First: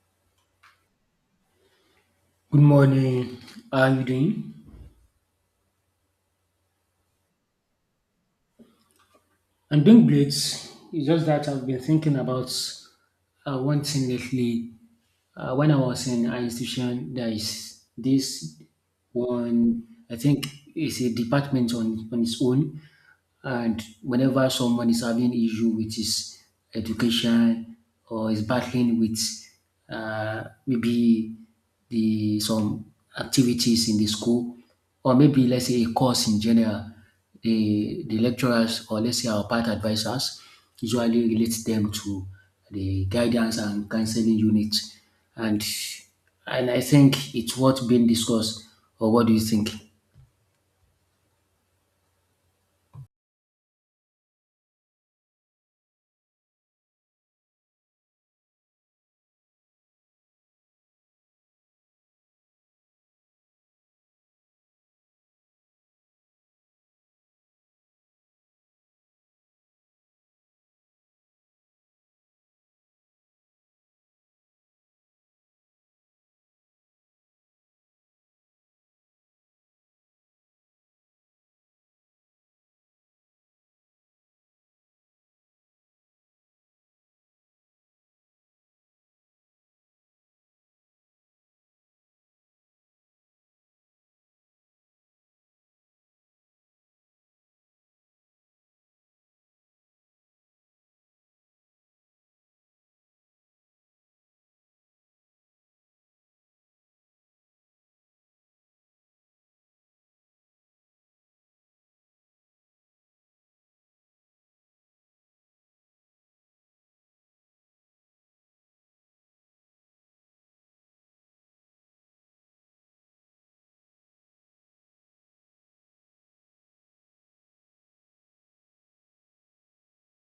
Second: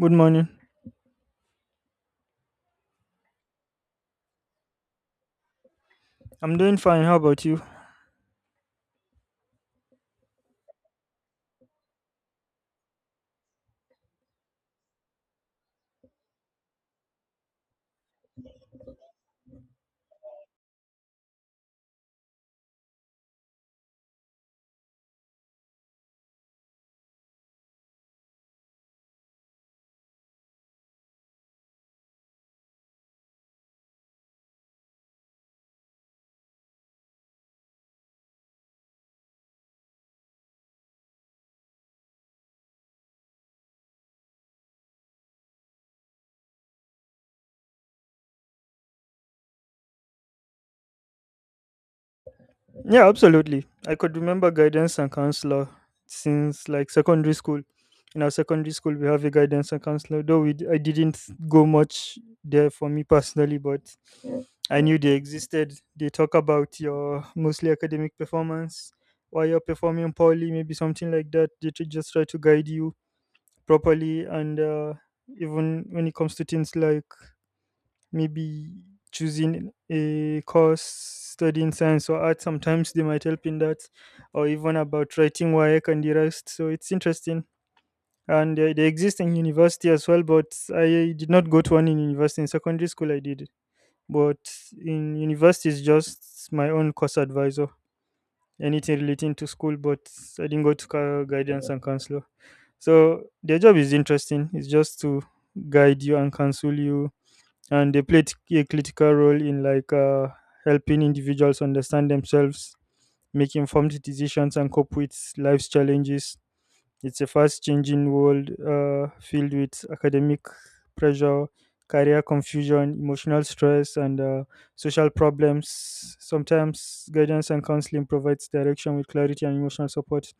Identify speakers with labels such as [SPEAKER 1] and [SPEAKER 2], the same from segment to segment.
[SPEAKER 1] Good morning.
[SPEAKER 2] Good morning. How are you doing?
[SPEAKER 1] I'm doing fine. How about you?
[SPEAKER 2] I'm doing great. It's just that I've been thinking about one thing lately. When I was in an institution, there is this one, I think it's a department on its own. And whenever someone is having issue with his education or is battling with maybe the some activities in the school or maybe let's say a course in general, the lecturers or let's say our part advisors usually relate them to the guidance and counseling unit. And and I think it's worth being discussed. Or what do you think?
[SPEAKER 1] Yeah, absolutely. I could remember guidance and counselor since like secondary school. In our secondary school, we have a guidance and counselor, though I didn't go much there for me personally, but I knew they existed. They talk about your mostly academic performance, why you're performing poorly, maybe something like that. They just try to guide you properly, and even when it comes to things like maybe choosing a course, studying science or art, sometimes they might help in that, or even about writing work and the rest. So it's interesting, and they exist in university as well, but I did not go to one in university. In secondary school I did, but in university it's just my own course advisor, anything relating to school. But I didn't go to ca- guidance and counselor, so their job is interesting. It's just to guide you and counsel you, and they play a critical role in, like, helping individuals understand themselves, make informed decisions, and cope with life's challenges. It's a fast changing world, filled with academic pressure, career confusion, emotional stress, and social problems. Sometimes guidance and counseling provides direction with clarity and emotional support,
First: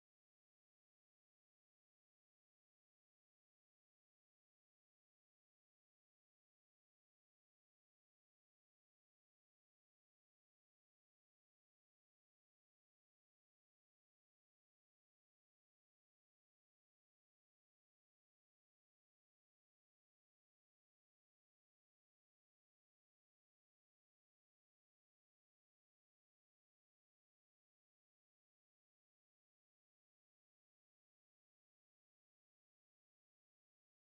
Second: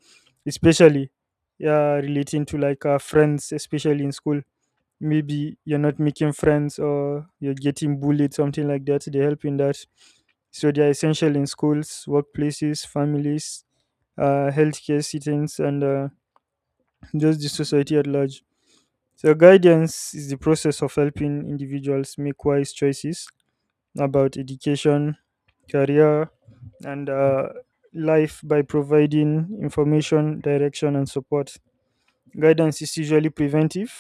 [SPEAKER 1] especially, yeah, relating to, like, friends, especially in school. Maybe you're not making friends or you're getting bullied, something like that. They help in that. So they are essential in schools, workplaces, families, healthcare settings, and just the society at large. So, guidance is the process of helping individuals make wise choices about education, career, and life, by providing information, direction, and support. Guidance is usually preventive,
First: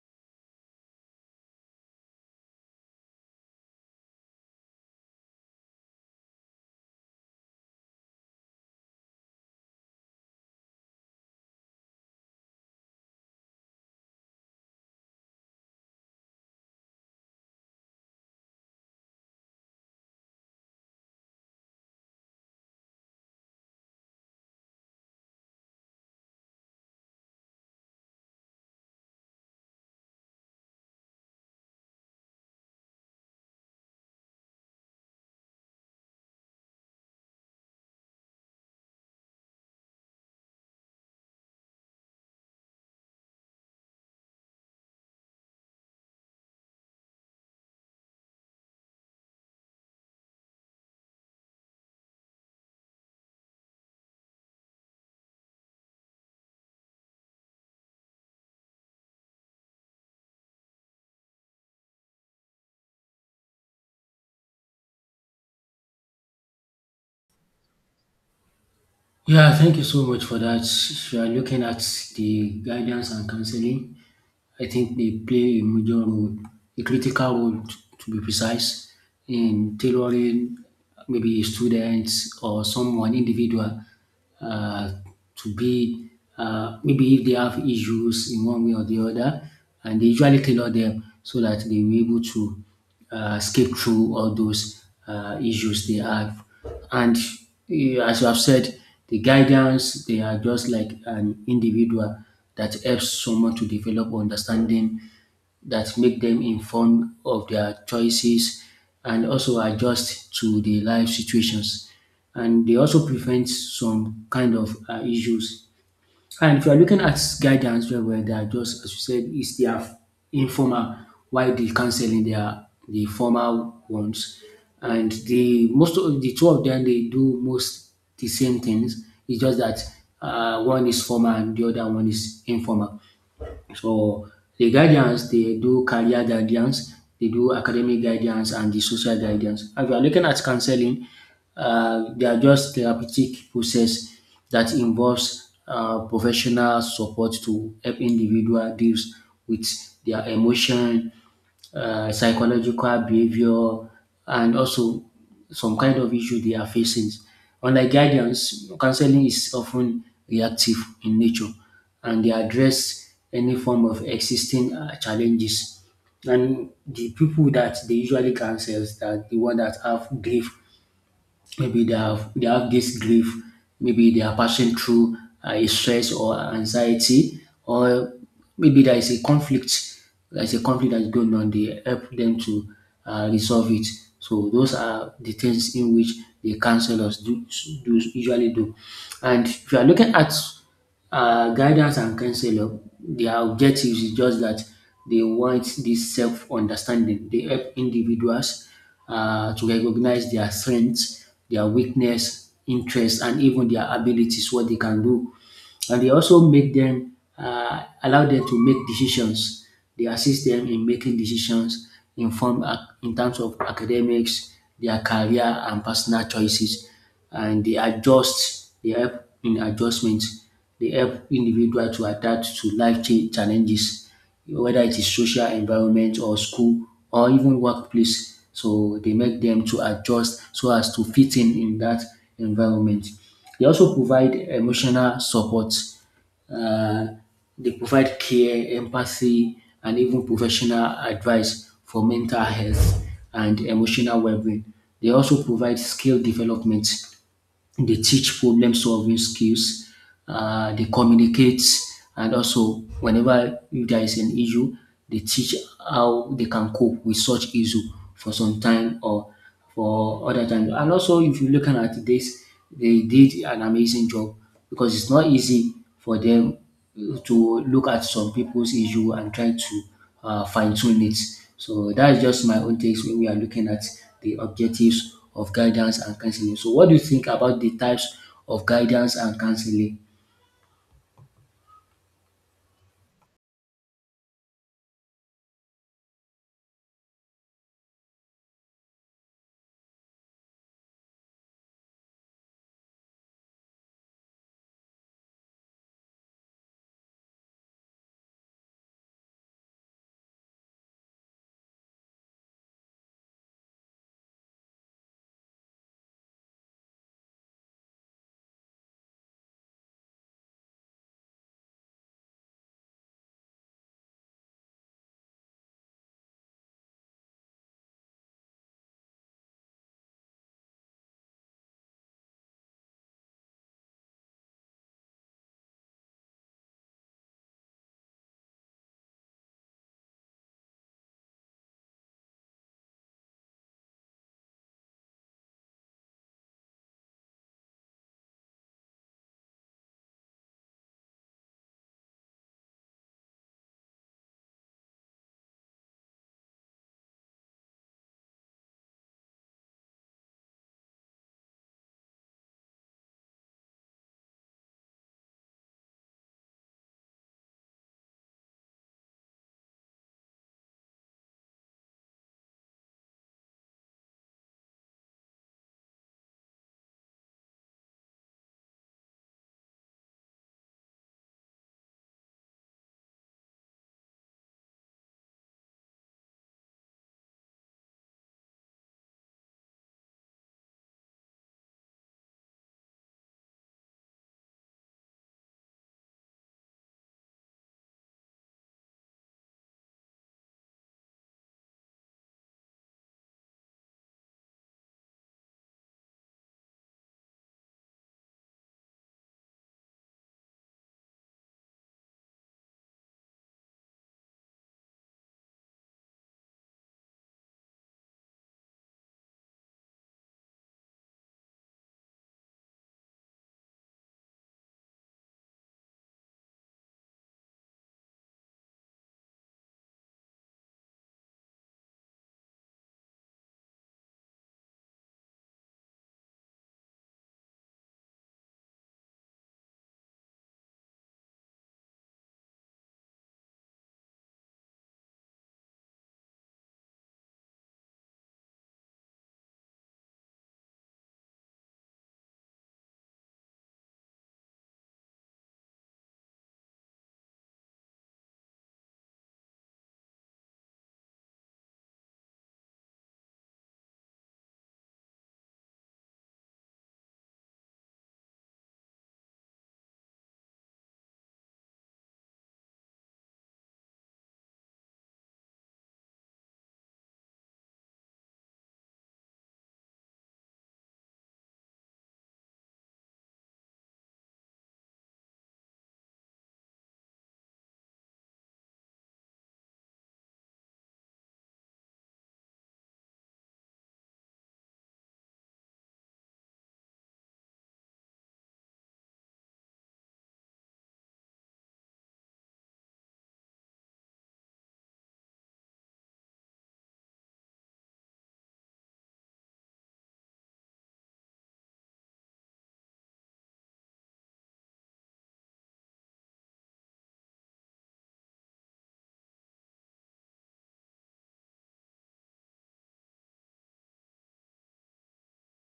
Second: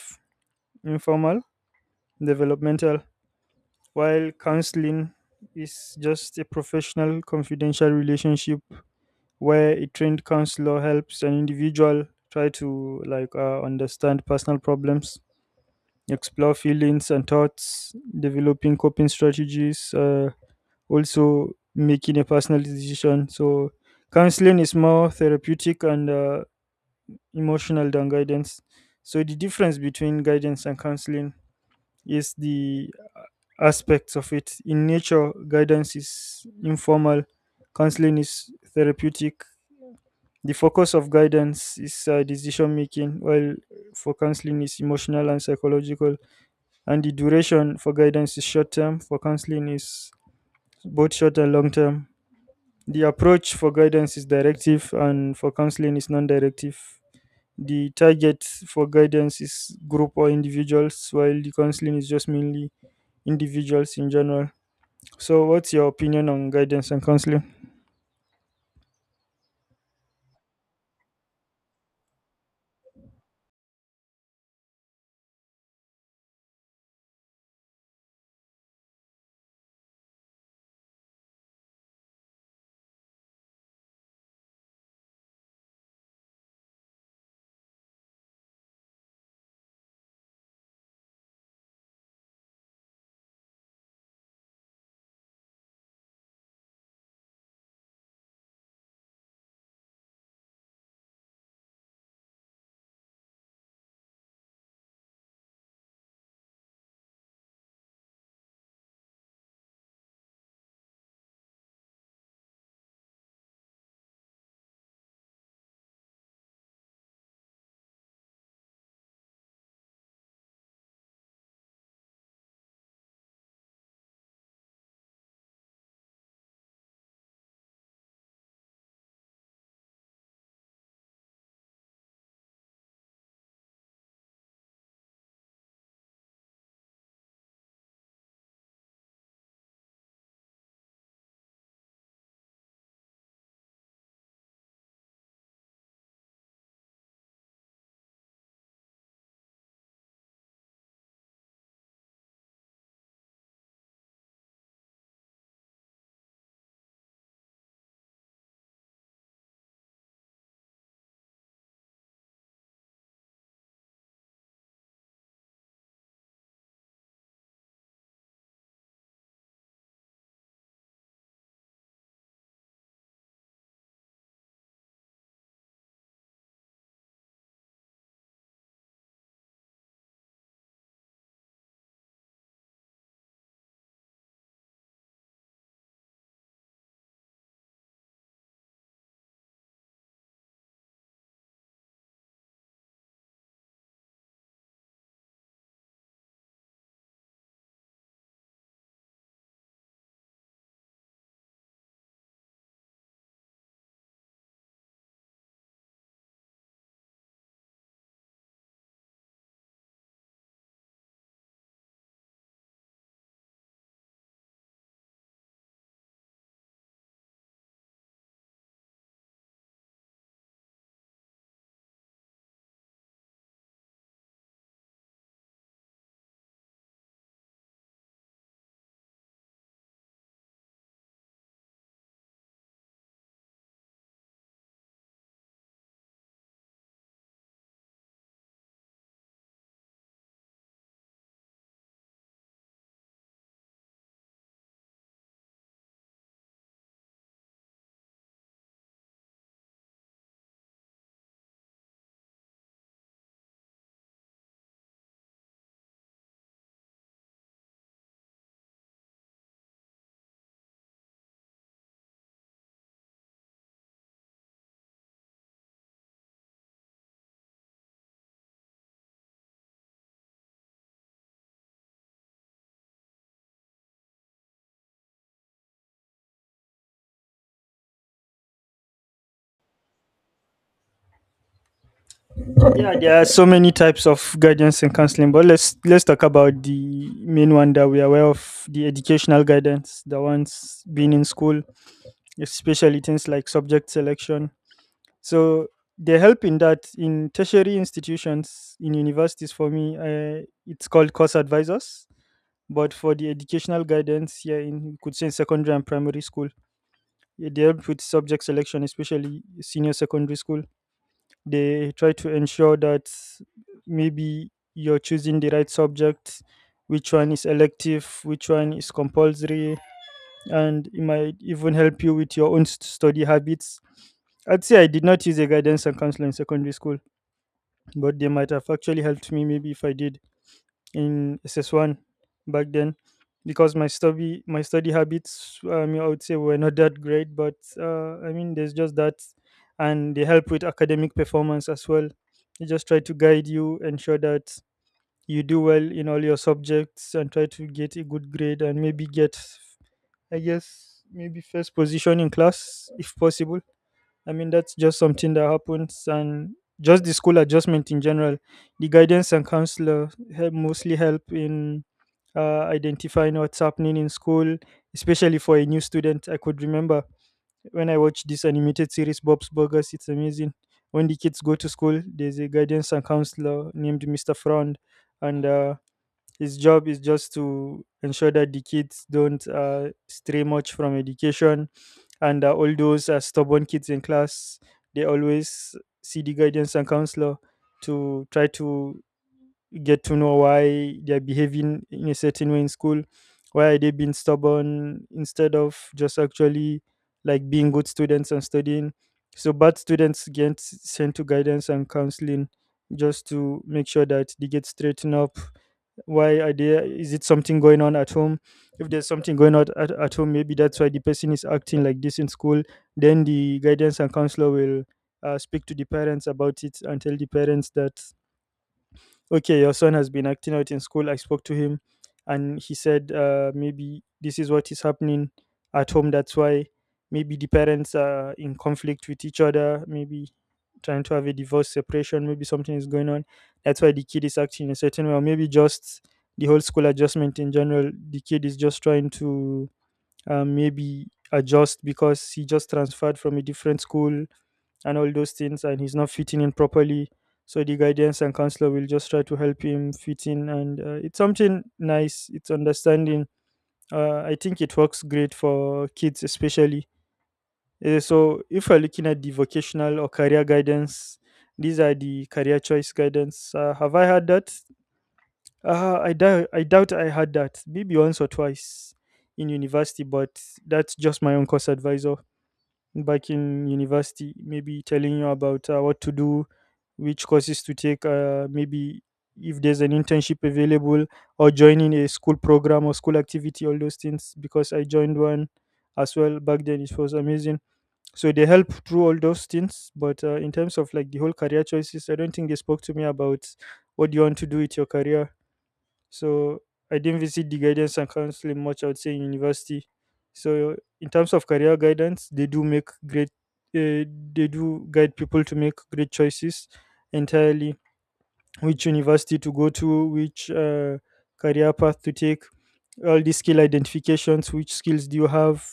[SPEAKER 1] informal, developmental, while counseling is just a professional, confidential relationship where a trained counselor helps an individual try to, like, understand personal problems, explore feelings and thoughts, developing coping strategies, also making a personal decision. So, counseling is more therapeutic and emotional than guidance. So, the difference between guidance and counseling is the aspects of it. In nature, guidance is informal, counseling is therapeutic. The focus of guidance is, decision making, while for counseling is emotional and psychological, and the duration for guidance is short term, for counseling is both short and long term. The approach for guidance is directive, and for counseling is non-directive. The target for guidance is group or individuals, while the counseling is just mainly individuals in general. So what's your opinion on guidance and counseling?
[SPEAKER 2] Yeah, thank you so much for that. If you are looking at the guidance and counseling, I think they play a major role, a critical role to be precise, in tailoring maybe students or someone individual uh, to be, maybe if they have issues in one way or the other, and they usually tailor them so that they will be able to skip through all those issues they have. And as you have said, the guidance, they are just like an individual that helps someone to develop understanding, that make them informed of their choices and also adjust to the life situations. And they also prevent some kind of issues. And if you are looking at guidance very well, they are just, as you said, it's their informal, while the counseling they are the formal ones. And the most of the two of them they do most the same things. It's just that one is formal and the other one is informal. So the guidance they do career guidance, they do academic guidance and the social guidance. If you are looking at counseling, they are just therapeutic process that involves professional support to help individual deals with their emotion, psychological behavior, and also some kind of issue they are facing. Unlike guidance, counseling is often reactive in nature, and they address any form of existing challenges. And the people that they usually counsel that the one that have grief, maybe they have this grief, maybe they are passing through a stress or anxiety, or maybe there is a conflict, there is a conflict that is going on. They help them to resolve it. So those are the things in which the counselors do usually do. And if you are looking at guidance and counselor, their objective is just that they want this self understanding. They help individuals to recognize their strengths, their weakness, interests, and even their abilities, what they can do. And they also make them, allow them to make decisions. They assist them in making decisions in form in terms of academics, their career, and personal choices. And they adjust. They help in adjustments, they help individual to adapt to life challenges, whether it is social environment or school or even workplace. So they make them to adjust so as to fit in that environment. They also provide emotional support. Uh, they provide care, empathy, and even professional advice for mental health and emotional well-being. They also provide skill development, they teach problem solving skills, they communicate, and also whenever there is an issue, they teach how they can cope with such issue for some time or for other time. And also, if you look at this, they did an amazing job because it's not easy for them to look at some people's issue and try to fine tune it. So that's just my own takes when we are looking at the objectives of guidance and counseling. So, what do you think about the types of guidance and counseling?
[SPEAKER 1] Yeah, there are so many types of guidance and counseling, but let's talk about the main one that we are aware of, the educational guidance, the ones being in school, especially things like subject selection. So they help in that. In tertiary institutions, in universities, for me, it's called course advisors. But for the educational guidance here in, you could say, in secondary and primary school, yeah, they help with subject selection, especially senior secondary school. They try to ensure that maybe you're choosing the right subject, which one is elective, which one is compulsory, and it might even help you with your own study habits. I'd say I did not use a guidance and counselor in secondary school, but they might have actually helped me maybe if I did, in SS1 back then, because my study habits, I would say, were not that great, but I mean, there's just that. And they help with academic performance as well. They just try to guide you, ensure that you do well in all your subjects and try to get a good grade, and maybe get, I guess, maybe first position in class if possible. I mean, that's just something that happens, and just the school adjustment in general. The guidance and counselor help, mostly help in identifying what's happening in school, especially for a new student. I could remember when I watched this animated series, Bob's Burgers. It's amazing. When the kids go to school, there's a guidance and counselor named Mr. Frond, and his job is just to ensure that the kids don't stray much from education, and all those stubborn kids in class, they always see the guidance and counselor to try to get to know why they are behaving in a certain way in school, why are they being stubborn instead of just actually, like, being good students and studying. So bad students get sent to guidance and counseling just to make sure that they get straightened up. Why are there, is it something going on at home? If there's something going on at home, maybe that's why the person is acting like this in school. Then the guidance and counselor will speak to the parents about it and tell the parents that, okay, your son has been acting out in school. I spoke to him, and he said, maybe this is what is happening at home. That's why, maybe the parents are in conflict with each other, maybe trying to have a divorce, separation, maybe something is going on. That's why the kid is acting in a certain way, or maybe just the whole school adjustment in general. The kid is just trying to maybe adjust because he just transferred from a different school and all those things, and he's not fitting in properly. So the guidance and counselor will just try to help him fit in, and it's something nice, it's understanding. I think it works great for kids especially. So if we're looking at the vocational or career guidance, these are the career choice guidance. Have I had that? I doubt I had that, maybe once or twice in university, but that's just my own course advisor back in university, maybe telling you about what to do, which courses to take, maybe if there's an internship available or joining a school program or school activity, all those things, because I joined one as well back then. It was amazing. So they help through all those things, but in terms of, like, the whole career choices, I don't think they spoke to me about what do you want to do with your career. So I didn't visit the guidance and counseling much, I would say, in university. So in terms of career guidance, they do make great, uh, they do guide people to make great choices entirely, which university to go to, which career path to take, all the skill identifications, which skills do you have,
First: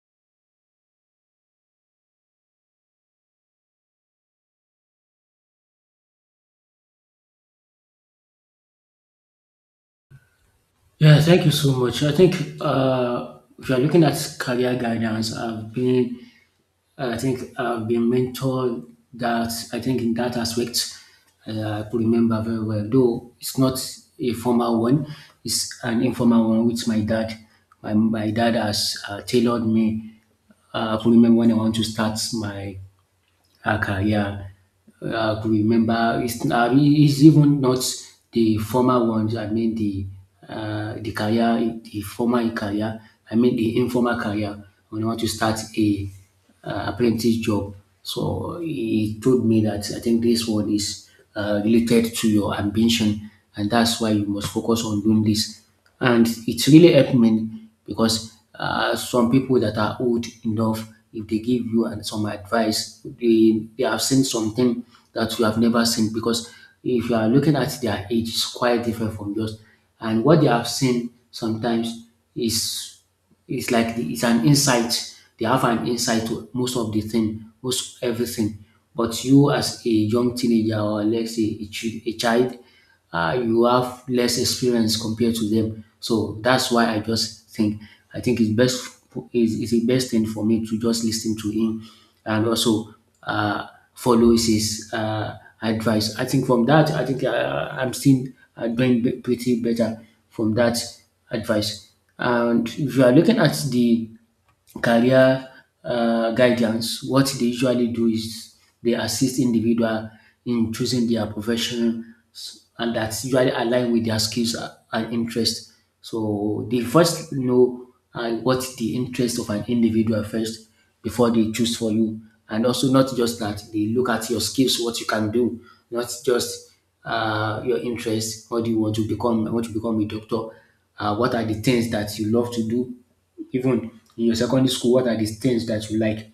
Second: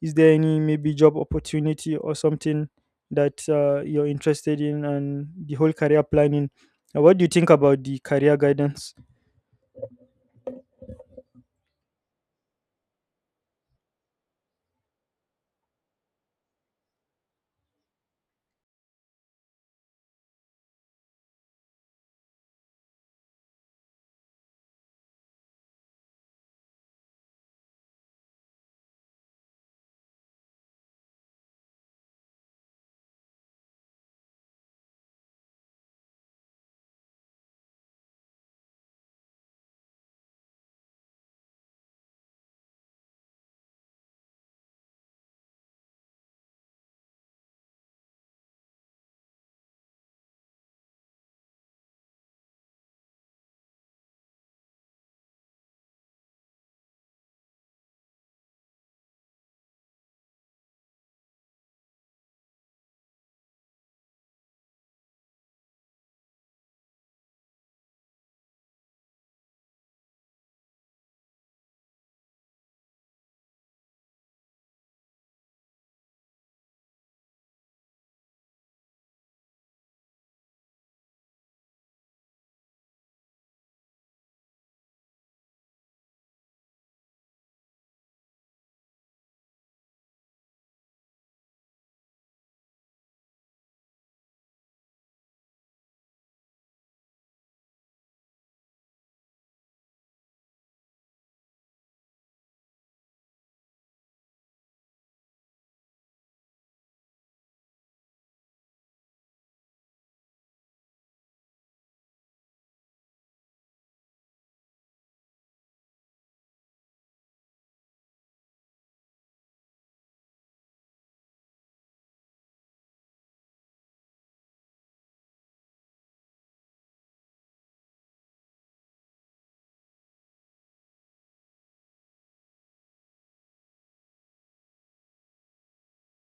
[SPEAKER 1] is there any maybe job opportunity or something that you're interested in, and the whole career planning. What do you think about the career guidance?
[SPEAKER 2] Yeah, thank you so much. I think if you're looking at career guidance, I've been, I think I've been mentored, that I think in that aspect, I could remember very well. Though it's not a formal one, it's an informal one with my dad. My dad has tailored me. I could remember when I want to start my, okay, yeah. I could remember it's even not the former ones. I mean the, the career, the formal career. I mean the informal career. When I want to start a apprentice job, so he told me that I think this one is related to your ambition, and that's why you must focus on doing this. And it really helped me, because some people that are old enough, if they give you and some advice, they have seen something that you have never seen, because if you are looking at their age, it's quite different from yours. And what they have seen sometimes is it's like the, it's an insight. They have an insight to most of the thing, most everything. But you as a young teenager or let's say a, a child, you have less experience compared to them. So that's why I just think, I think it's best is the best thing for me to just listen to him and also uh, follow his advice. I think from that, I think I'm still doing pretty better from that advice. And if you are looking at the career guidance, what they usually do is they assist individual in choosing their profession and that's usually aligned with their skills and interest. So they first know what the interest of an individual first before they choose for you. And also not just that, they look at your skills, what you can do, not just your interest. What do you want to become? I want to become a doctor. What are the things that you love to do? Even in your secondary school, what are the things that you like?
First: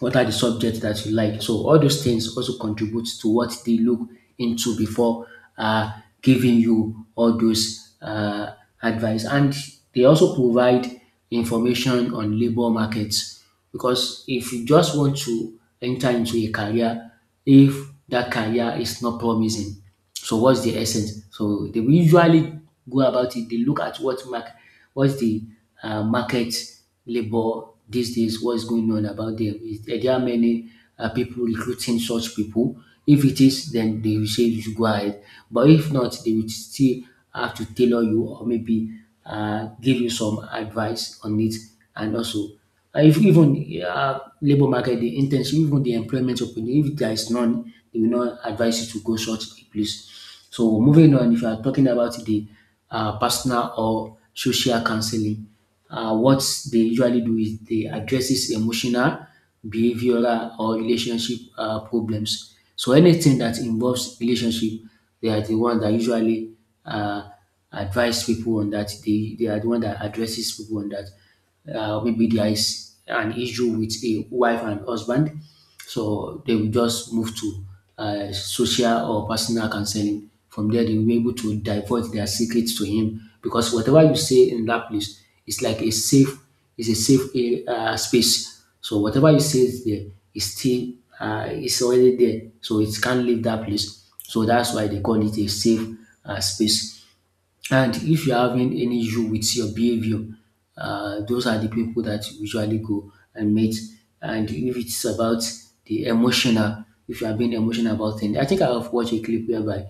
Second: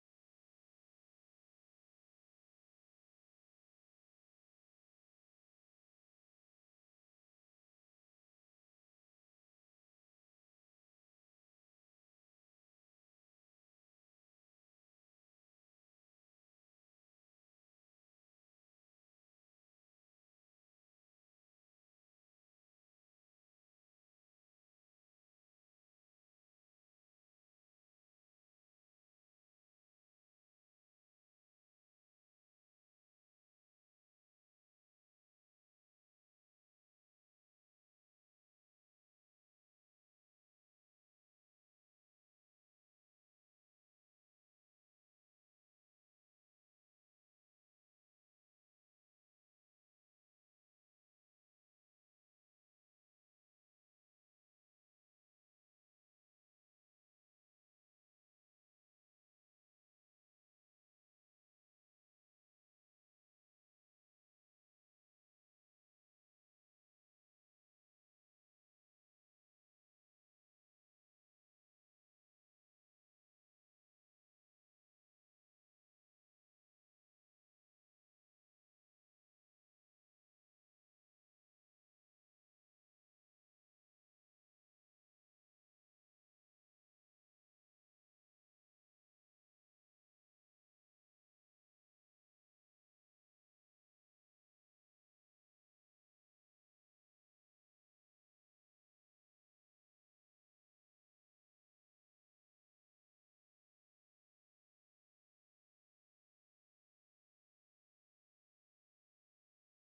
[SPEAKER 2] What are the subjects that you like? So all those things also contribute to what they look into before uh, giving you all those advice. And they also provide information on labor markets, because if you just want to enter into a career, if that career is not promising, so what's the essence? So they will usually go about it. They look at what mark, what's the market labor these days. What's going on about them? Is, are there are many people recruiting such people? If it is, then they will say you should go ahead. But if not, they will still have to tailor you or maybe give you some advice on it. And also, and if even labour market, the internship, even the employment opportunity, if there is none, they will not advise you to go such a place. So moving on, if you are talking about the personal or social counseling, what they usually do is they addresses emotional, behavioral or relationship problems. So anything that involves relationship, they are the one that usually uh, advise people on that. They are the one that addresses people on that, maybe there is an issue with a wife and husband, so they will just move to social or personal counseling. From there, they will be able to divulge their secrets to him, because whatever you say in that place is like a safe, is a safe, space. So whatever you say is there is still is already there, so it can't leave that place. So that's why they call it a safe space. And if you're having any issue with your behavior, those are the people that you usually go and meet. And if it's about the emotional, if you are being emotional about things, I think I've watched a clip whereby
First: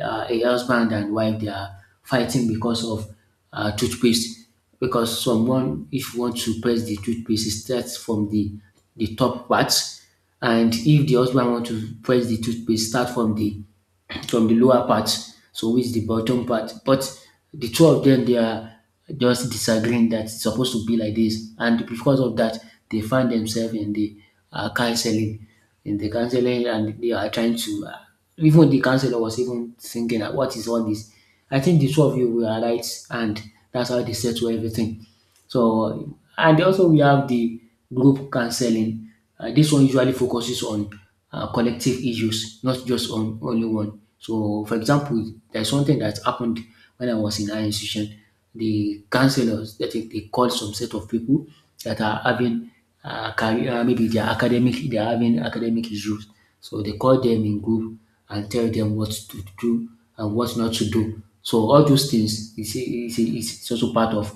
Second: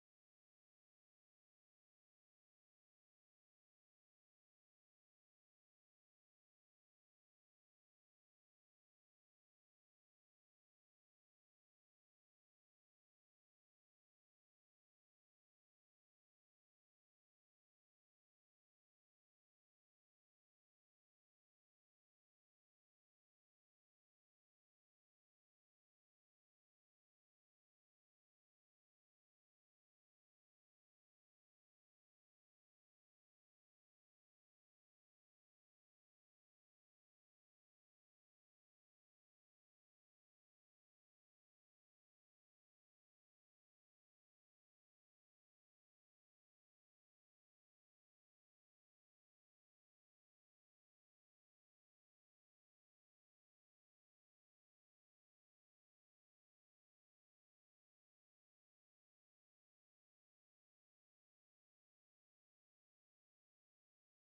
[SPEAKER 2] a husband and wife they are fighting because of toothpaste. Because someone, if you want to press the toothpaste, it starts from the top part, and if the husband want to press the toothpaste, start from the lower part, so which the bottom part. But the two of them they are just disagreeing that it's supposed to be like this, and because of that, they find themselves in the counseling, in the counseling, and they are trying to. Even the counselor was even thinking, "What is all this? I think the two of you were right," and that's how they settle everything. So, and also we have the group counseling. This one usually focuses on collective issues, not just on only one. So, for example, there's something that happened when I was in our institution. The counselors that they called some set of people that are having career, maybe they are academic, they are having academic issues. So they call them in group and tell them what to do and what not to do. So all those things is also part of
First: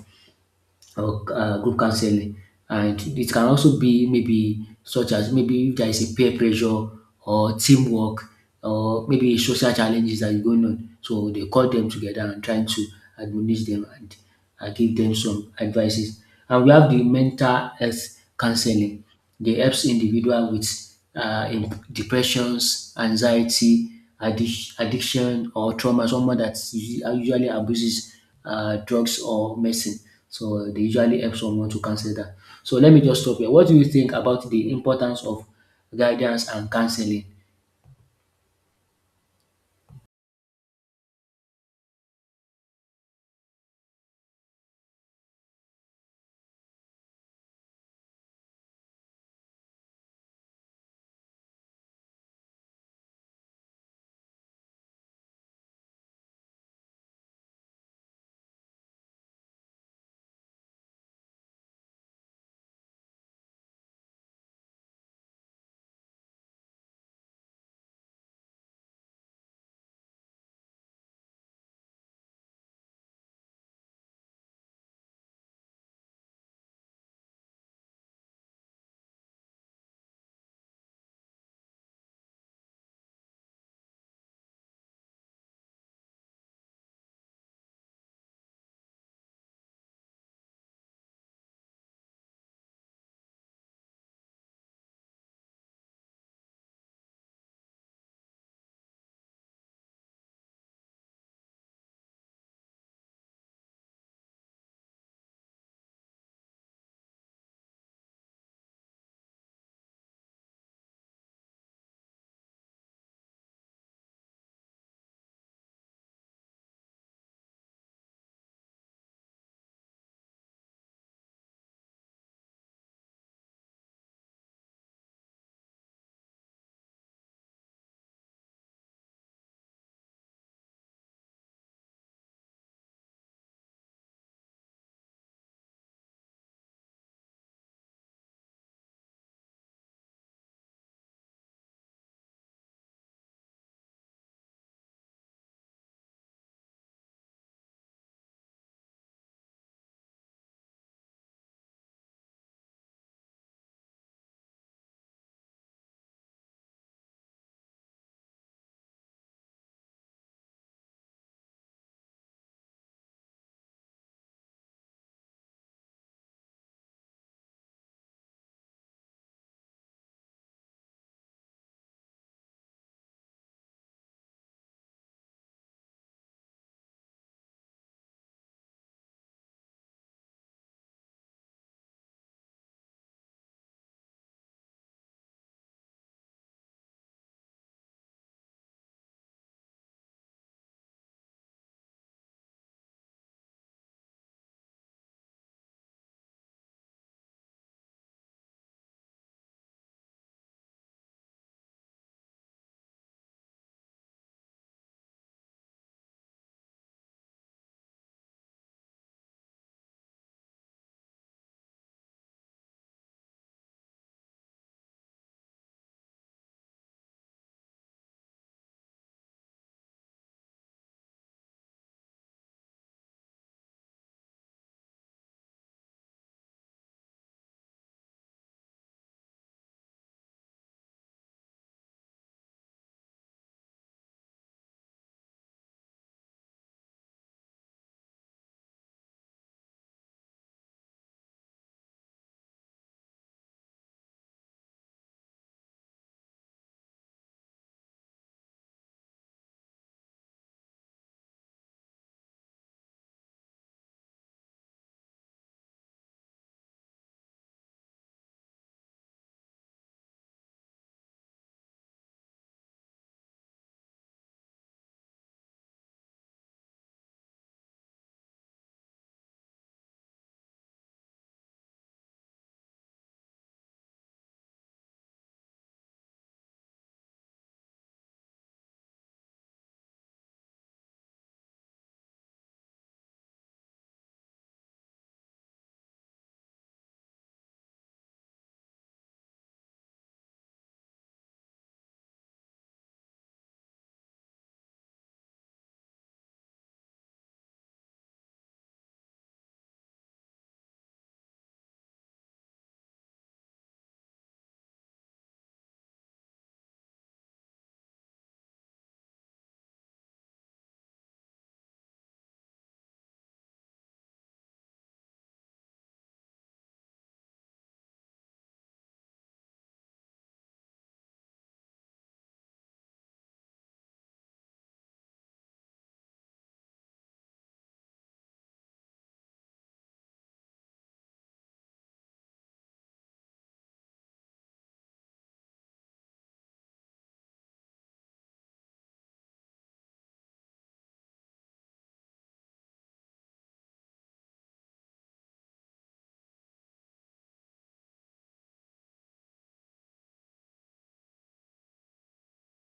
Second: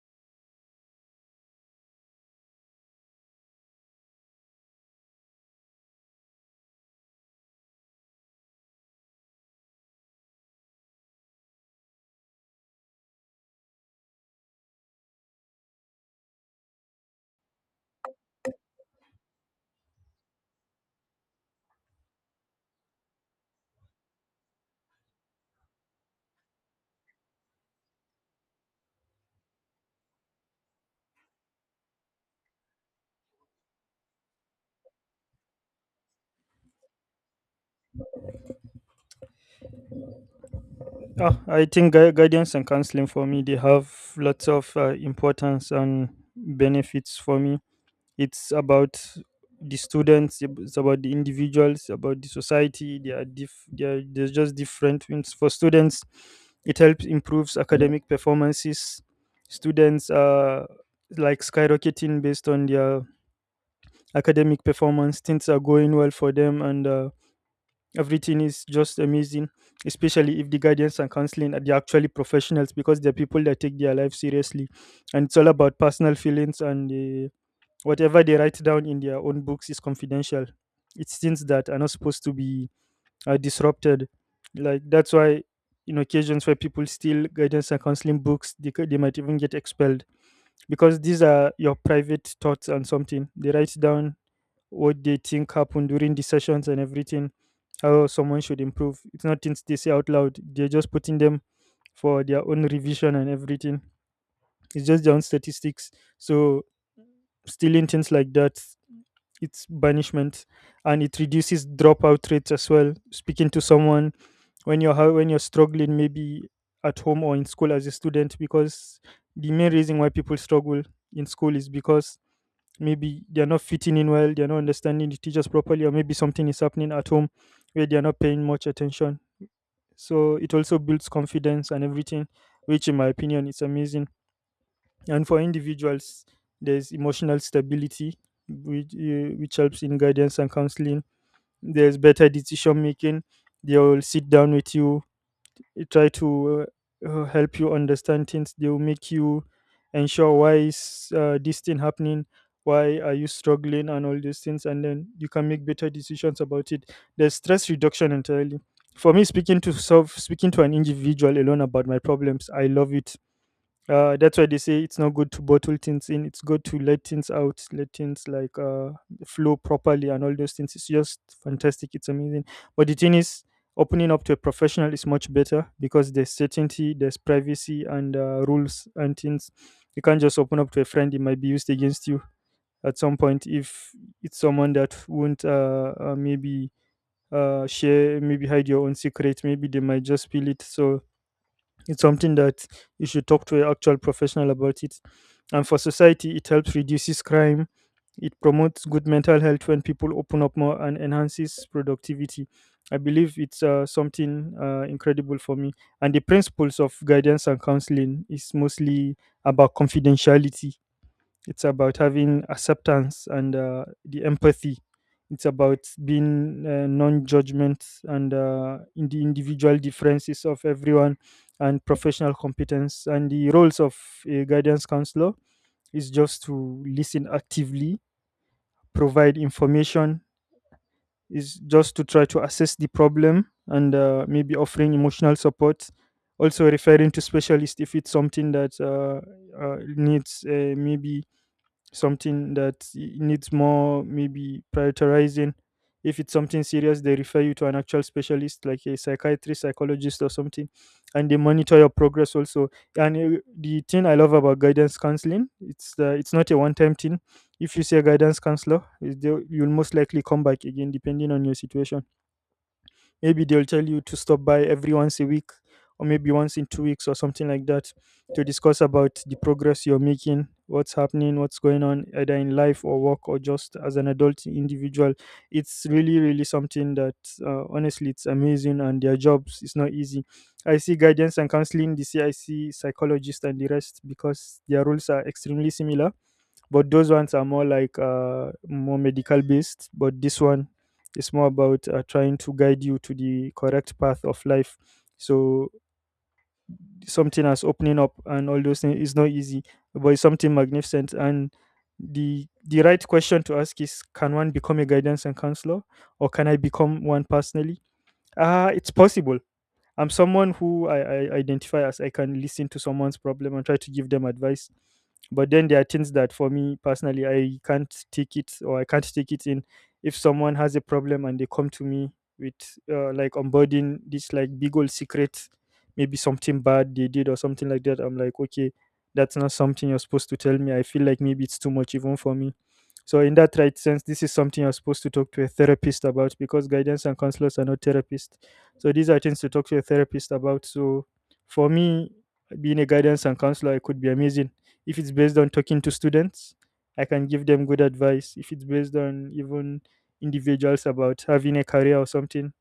[SPEAKER 2] or group counseling, and it can also be maybe such as maybe if there is a peer pressure or teamwork or maybe social challenges that is going on, so they call them together and trying to admonish them and give them some advices. And we have the mental health counseling. They helps individual with in depressions, anxiety, addiction, or trauma. Someone that usually abuses drugs or medicine. So they usually help someone to cancel that. So let me just stop here. What do you think about the importance of guidance and counseling?
[SPEAKER 1] Oh, I think guidance and counseling for me, they have lots of importance and benefits for me. It's about the students, it's about the individuals, about the society. They are, there's just different things. For students, it helps improves academic performances. Students are like skyrocketing based on their academic performance. Things are going well for them, and everything is just amazing. Especially if the guardians and counseling are, they're actually professionals, because they're people that take their life seriously, and it's all about personal feelings and. Whatever they write down in their own books is confidential. It's things that are not supposed to be disrupted. Like, that's why in occasions where people steal guidance and counseling books, they might even get expelled, because these are your private thoughts and something. They write down what they think happened during the sessions and everything, how someone should improve. It's not things they say out loud. They're just putting them for their own revision and everything. It's just their own statistics. So stealing things like that, it's banishment. And it reduces dropout rates as well, speaking to someone when when you're struggling, maybe at home or in school as a student, because the main reason why people struggle in school is because maybe they're not fitting in well, they're not understanding the teachers properly, or maybe something is happening at home where they're not paying much attention. So it also builds confidence and everything, which in my opinion is amazing. And for individuals, there's emotional stability, which helps in guidance and counseling. There's better decision making. They will sit down with you, try to help you understand things. They will make you ensure, why is this thing happening, why are you struggling, and all these things. And then you can make better decisions about it. There's stress reduction entirely. For me, speaking to self, speaking to an individual alone about my problems, I love it. That's why they say it's not good to bottle things in. It's good to let things out, let things, like, flow properly and all those things. It's just fantastic. It's amazing. But the thing is, opening up to a professional is much better because there's certainty, there's privacy, and rules and things. You can't just open up to a friend; it might be used against you at some point if it's someone that won't maybe share, maybe hide your own secret. Maybe they might just feel it. So it's something that you should talk to an actual professional about it. And for society, it helps reduces crime. It promotes good mental health when people open up more and enhances productivity. I believe it's something incredible for me. And the principles of guidance and counseling is mostly about confidentiality. It's about having acceptance and the empathy. It's about being non-judgment and in the individual differences of everyone and professional competence. And the roles of a guidance counselor is just to listen actively, provide information, is just to try to assess the problem and maybe offering emotional support. Also referring to specialist if it's something that needs maybe something that needs more maybe prioritizing. If it's something serious, they refer you to an actual specialist, like a psychiatrist, psychologist, or something, and they monitor your progress also. And the thing I love about guidance counseling, it's not a one-time thing. If you see a guidance counselor, is you'll most likely come back again, depending on your situation. Maybe they'll tell you to stop by every once a week or maybe once in 2 weeks or something like that to discuss about the progress you're making, what's happening, what's going on, either in life or work or just as an adult individual. It's really, really something that honestly it's amazing and their jobs is not easy. I see guidance and counseling, the CIC psychologist and the rest because their roles are extremely similar, but those ones are more like more medical based. But this one is more about trying to guide you to the correct path of life. So something as opening up and all those things is not easy, but it's something magnificent. And the right question to ask is: Can one become a guidance and counselor, or can I become one personally? Ah, it's possible. I'm someone who I identify as I can listen to someone's problem and try to give them advice. But then there are things that for me personally, I can't take it or I can't take it in. If someone has a problem and they come to me with like onboarding this like big old secret, maybe something bad they did or something like that, I'm like, okay, that's not something you're supposed to tell me. I feel like maybe it's too much even for me. So in that right sense, this is something you're supposed to talk to a therapist about because guidance and counselors are not therapists, so these are things to talk to your therapist about. So for me, being a guidance and counselor, it could be amazing. If it's based on talking to students, I can give them good advice. If it's based on even individuals about having a career or something,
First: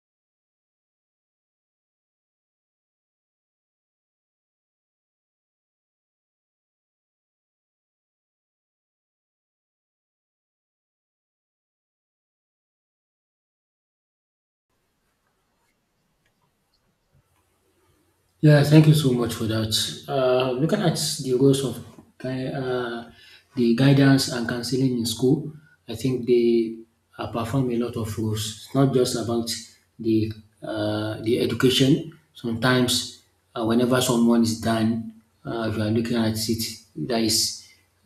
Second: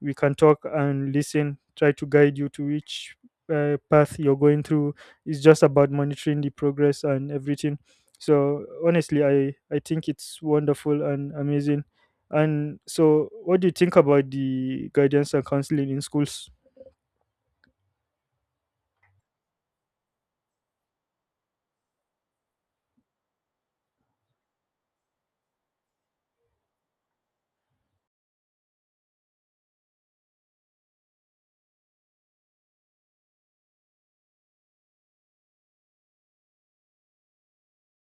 [SPEAKER 1] we can talk and listen try to guide you to which path you're going through. It's just about monitoring the progress and everything. So honestly I think it's wonderful and amazing. And so what do you think about the guidance and counseling in schools?
[SPEAKER 2] Yeah, thank you so much for that. Looking at the roles of gui- uh, the guidance and counseling in school, I think they perform a lot of roles. It's not just about the the education. Sometimes, whenever someone is done, if you are looking at it, there is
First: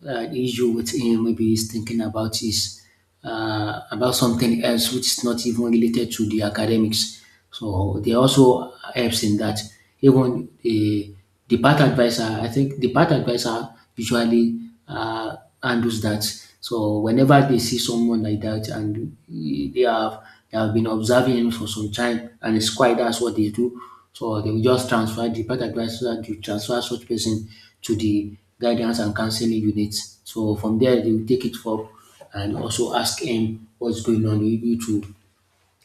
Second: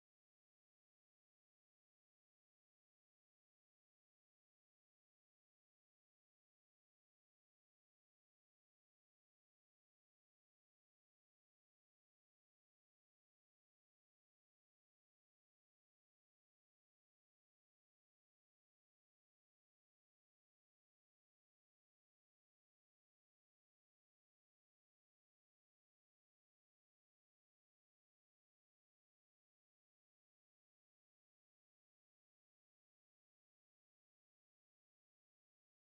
[SPEAKER 2] issue with him. Maybe he's thinking about his about something else which is not even related to the academics. So they also helps in that. Even the path advisor. I think the path advisor usually uh, handles that. So whenever they see someone like that, and they have they have been observing him for some time and it's quite that's what they do. So they will just transfer the path advisor to transfer such person to the guidance and counseling unit. So from there, they will take it up and also ask him what's going on. You need to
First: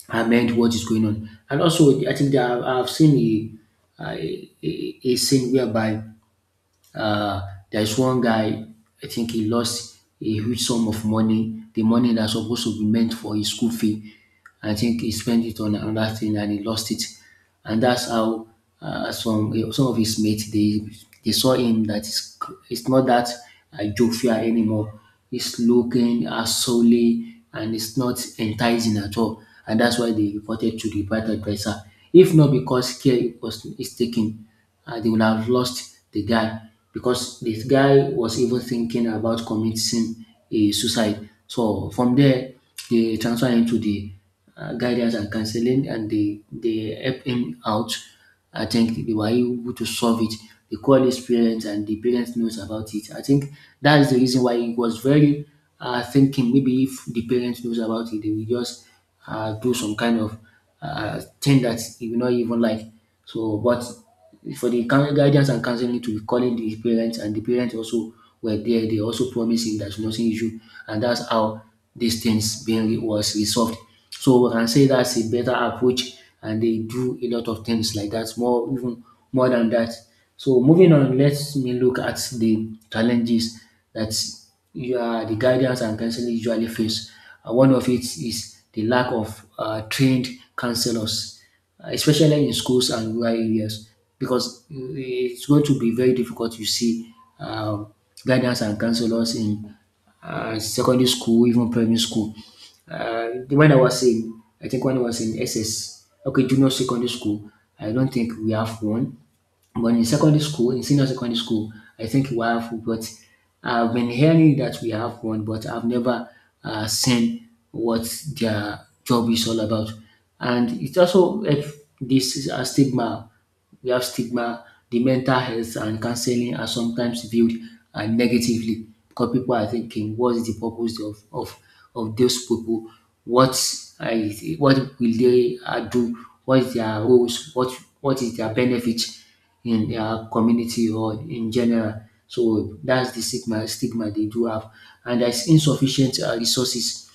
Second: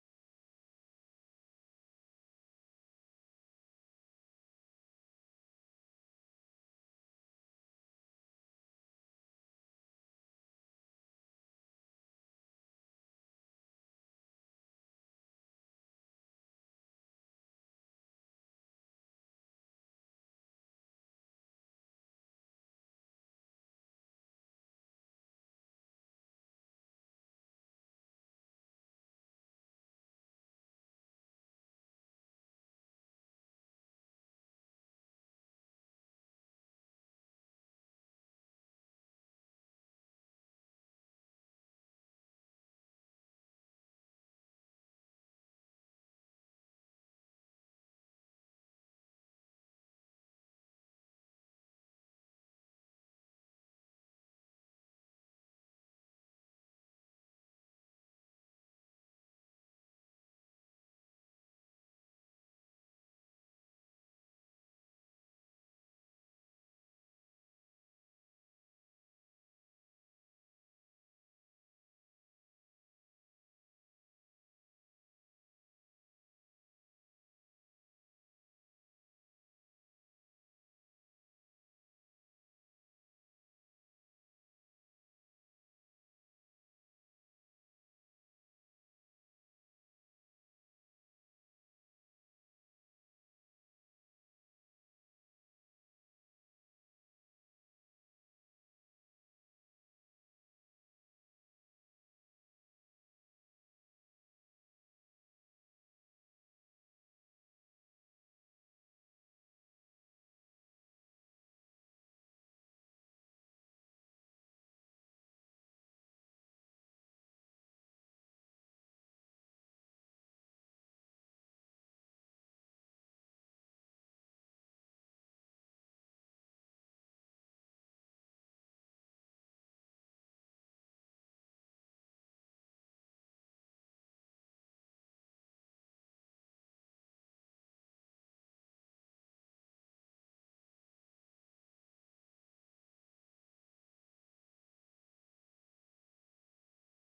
[SPEAKER 2] amend what is going on. And also, I think that I've seen a scene whereby uh, there is one guy. I think he lost a huge sum of money, the money that's supposed to be meant for his school fee. I think he spent it on another thing and he lost it. And that's how some some of his mates, they saw him that it's not that jovial anymore. It's looking solely and it's not enticing at all. And that's why they reported to the private advisor. If not because care was is taken, they would have lost the guy, because this guy was even thinking about committing a suicide. So from there, they transfer him to the guidance and counseling, and they help him out. I think they were able to solve it. They call his parents, and the parents knows about it. I think that is the reason why he was very thinking. Maybe if the parents knows about it, they will just do some kind of thing that he will not even like. So, but for the coun guidance and counseling to be calling the parents, and the parents also were there. They also promised him there's nothing issue, and that's how this things was resolved. So we can say that's a better approach, and they do a lot of things like that, more even more than that. So moving on, let me look at the challenges that you are the guidance and counseling usually face. One of it is the lack of trained counselors. Especially in schools and rural areas, because it's going to be very difficult to see um, guidance and counselors in secondary school, even primary school. When I was in, I think when I was in SS, okay, junior secondary school, I don't think we have one. But in secondary school, in senior secondary school, I think we have, but I've been hearing that we have one, but I've never seen what their job is all about. And it also, if this is a stigma, we have stigma, the mental health and counseling are sometimes viewed negatively, because people are thinking, what is the purpose of those people? What, what will they do? What is their roles? What is their benefit in our community or in general? So that's the stigma they do have. And there's insufficient resources.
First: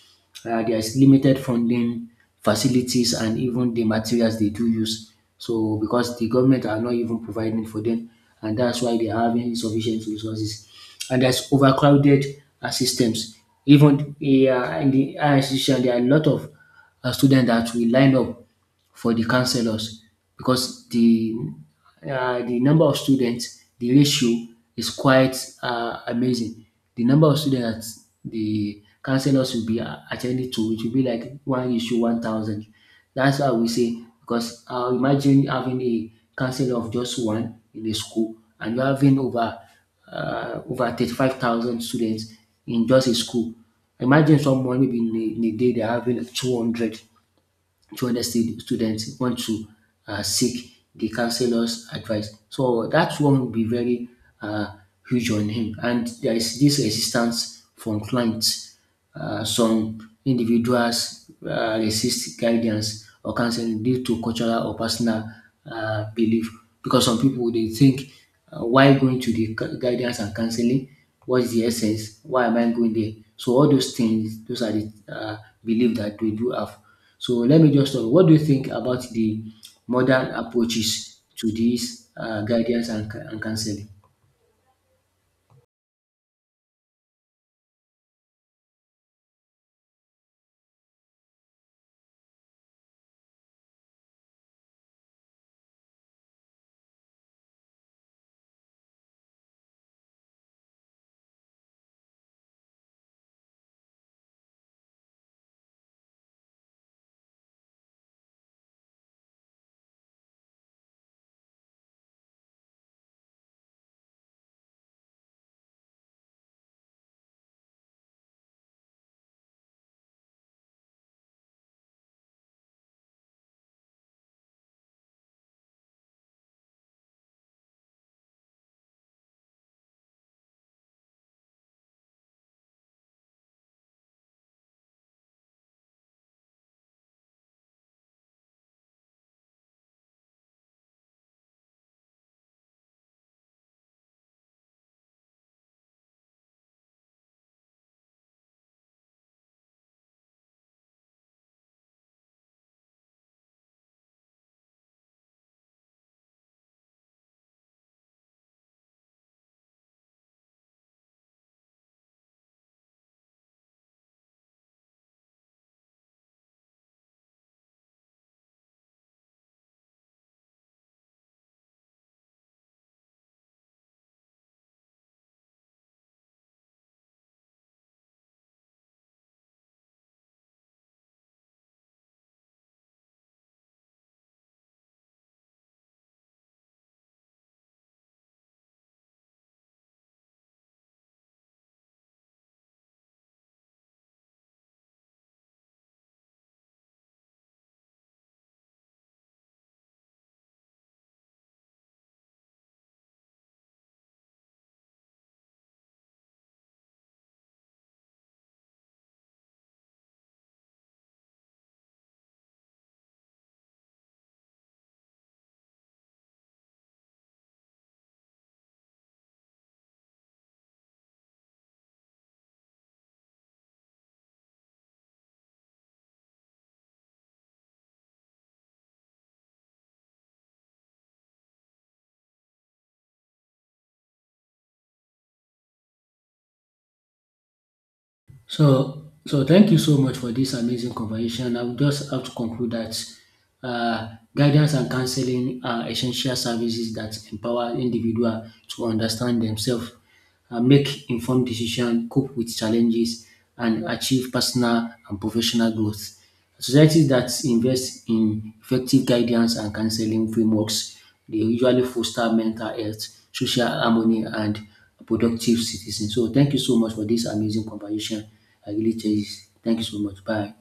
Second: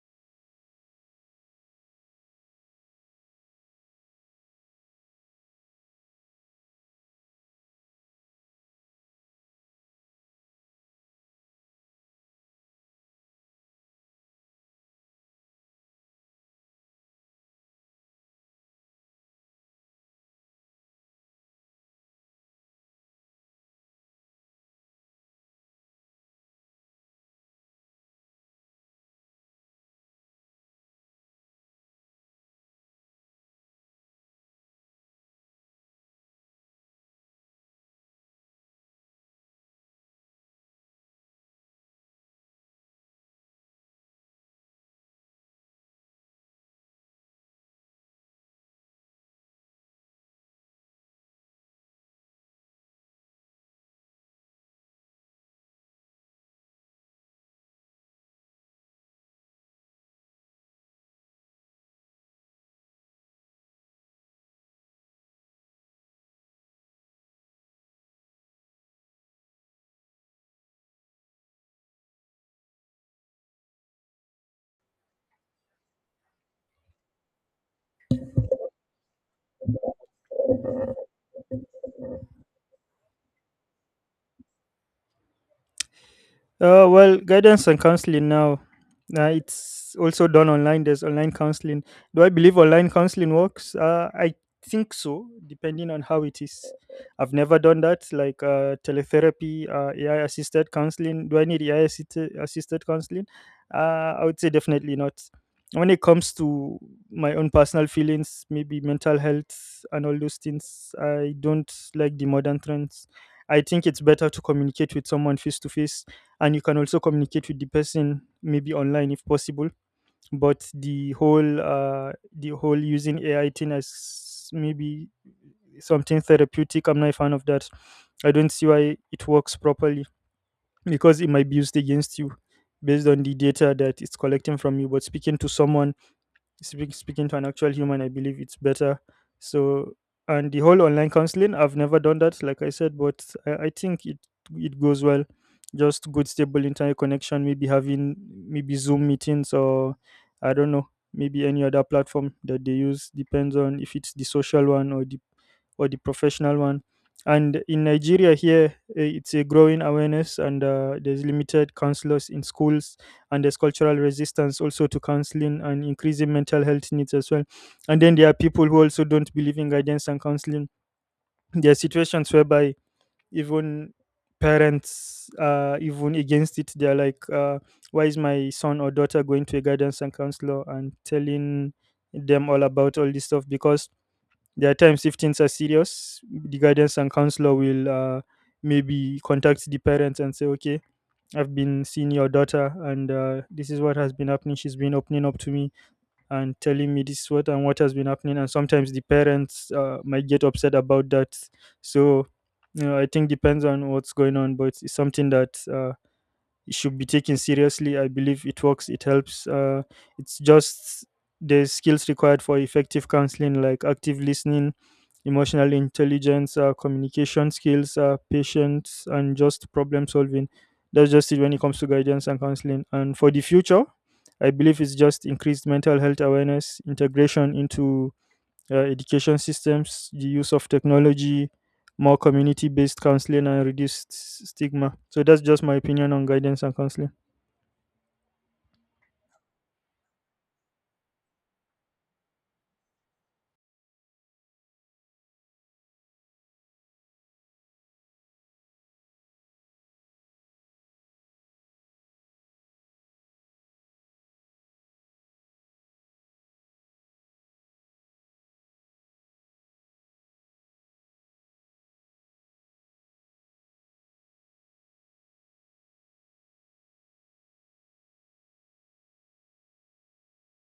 [SPEAKER 2] There's limited funding, facilities, and even the materials they do use. So because the government are not even providing for them, and that's why they are having insufficient resources. And there's overcrowded systems. Even in the higher institution, there are a lot of students that will line up for the counselors, because the number of students, the ratio is quite amazing. The number of students that the counselors will be attending to, it will be like one ratio 1,000. That's how we say, because imagine having a counselor of just one in a school, and you're having over over 35,000 students in just a school. Imagine someone maybe in a day, they're having two hundred 200 students want to seek the counselor's advice. So that one will be very uh, huge on him. And there is this resistance from clients. Some individuals resist guidance or counseling due to cultural or personal belief, because some people they think, why going to the guidance and counseling? What's the essence? Why am I going there? So all those things, those are the belief that we do have. So let me just know, what do you think about the modern approaches to this guidance and counseling?
[SPEAKER 1] Well, guidance and counseling now. It's also done online. There's online counseling. Do I believe online counseling works? I think so, depending on how it is. I've never done that, like teletherapy, AI assisted counseling. Do I need AI assisted counseling? I would say definitely not. When it comes to my own personal feelings, maybe mental health and all those things, I don't like the modern trends. I think it's better to communicate with someone face to face, and you can also communicate with the person maybe online if possible. But the whole using ai thing as maybe something therapeutic, I'm not a fan of that. I don't see why it works properly because it might be used against you based on the data that it's collecting from you. But speaking to someone, speaking to an actual human, I believe it's better. So, and the whole online counseling, I've never done that like I said, but I think it it goes well. Just good stable internet connection, maybe having maybe zoom meetings or I don't know, maybe any other platform that they use depends on if it's the social one or the professional one. And in Nigeria, here eh, it's a growing awareness, and there's limited counselors in schools, and there's cultural resistance also to counseling and increasing mental health needs as well. And then there are people who also don't believe in guidance and counseling. There are situations whereby even parents are even against it. They're like, why is my son or daughter going to a guidance and counselor and telling them all about all this stuff? Because there are times if things are serious, the guidance and counselor will maybe contact the parents and say, okay, I've been seeing your daughter and this is what has been happening. She's been opening up to me and telling me this what and what has been happening. And sometimes the parents might get upset about that. So, you know, I think depends on what's going on, but it's something that it should be taken seriously. I believe it works, it helps. It's just the skills required for effective counseling, like active listening, emotional intelligence, communication skills, patience, and just problem solving. That's just it when it comes to guidance and counseling. And for the future, I believe it's just increased mental health awareness, integration into education systems, the use of technology, more community based counseling, and reduced stigma. So that's just my opinion on guidance and counseling.
[SPEAKER 2] So, so thank you so much for this amazing conversation. I would just have to conclude that uh, guidance and counseling are essential services that empower individual to understand themselves, make informed decisions, cope with challenges, and achieve personal and professional growth. Societies that invest in effective guidance and counseling frameworks, they usually foster mental health, social harmony, and productive citizens. So thank you so much for this amazing conversation. I really cherish. Thank you so much. Bye.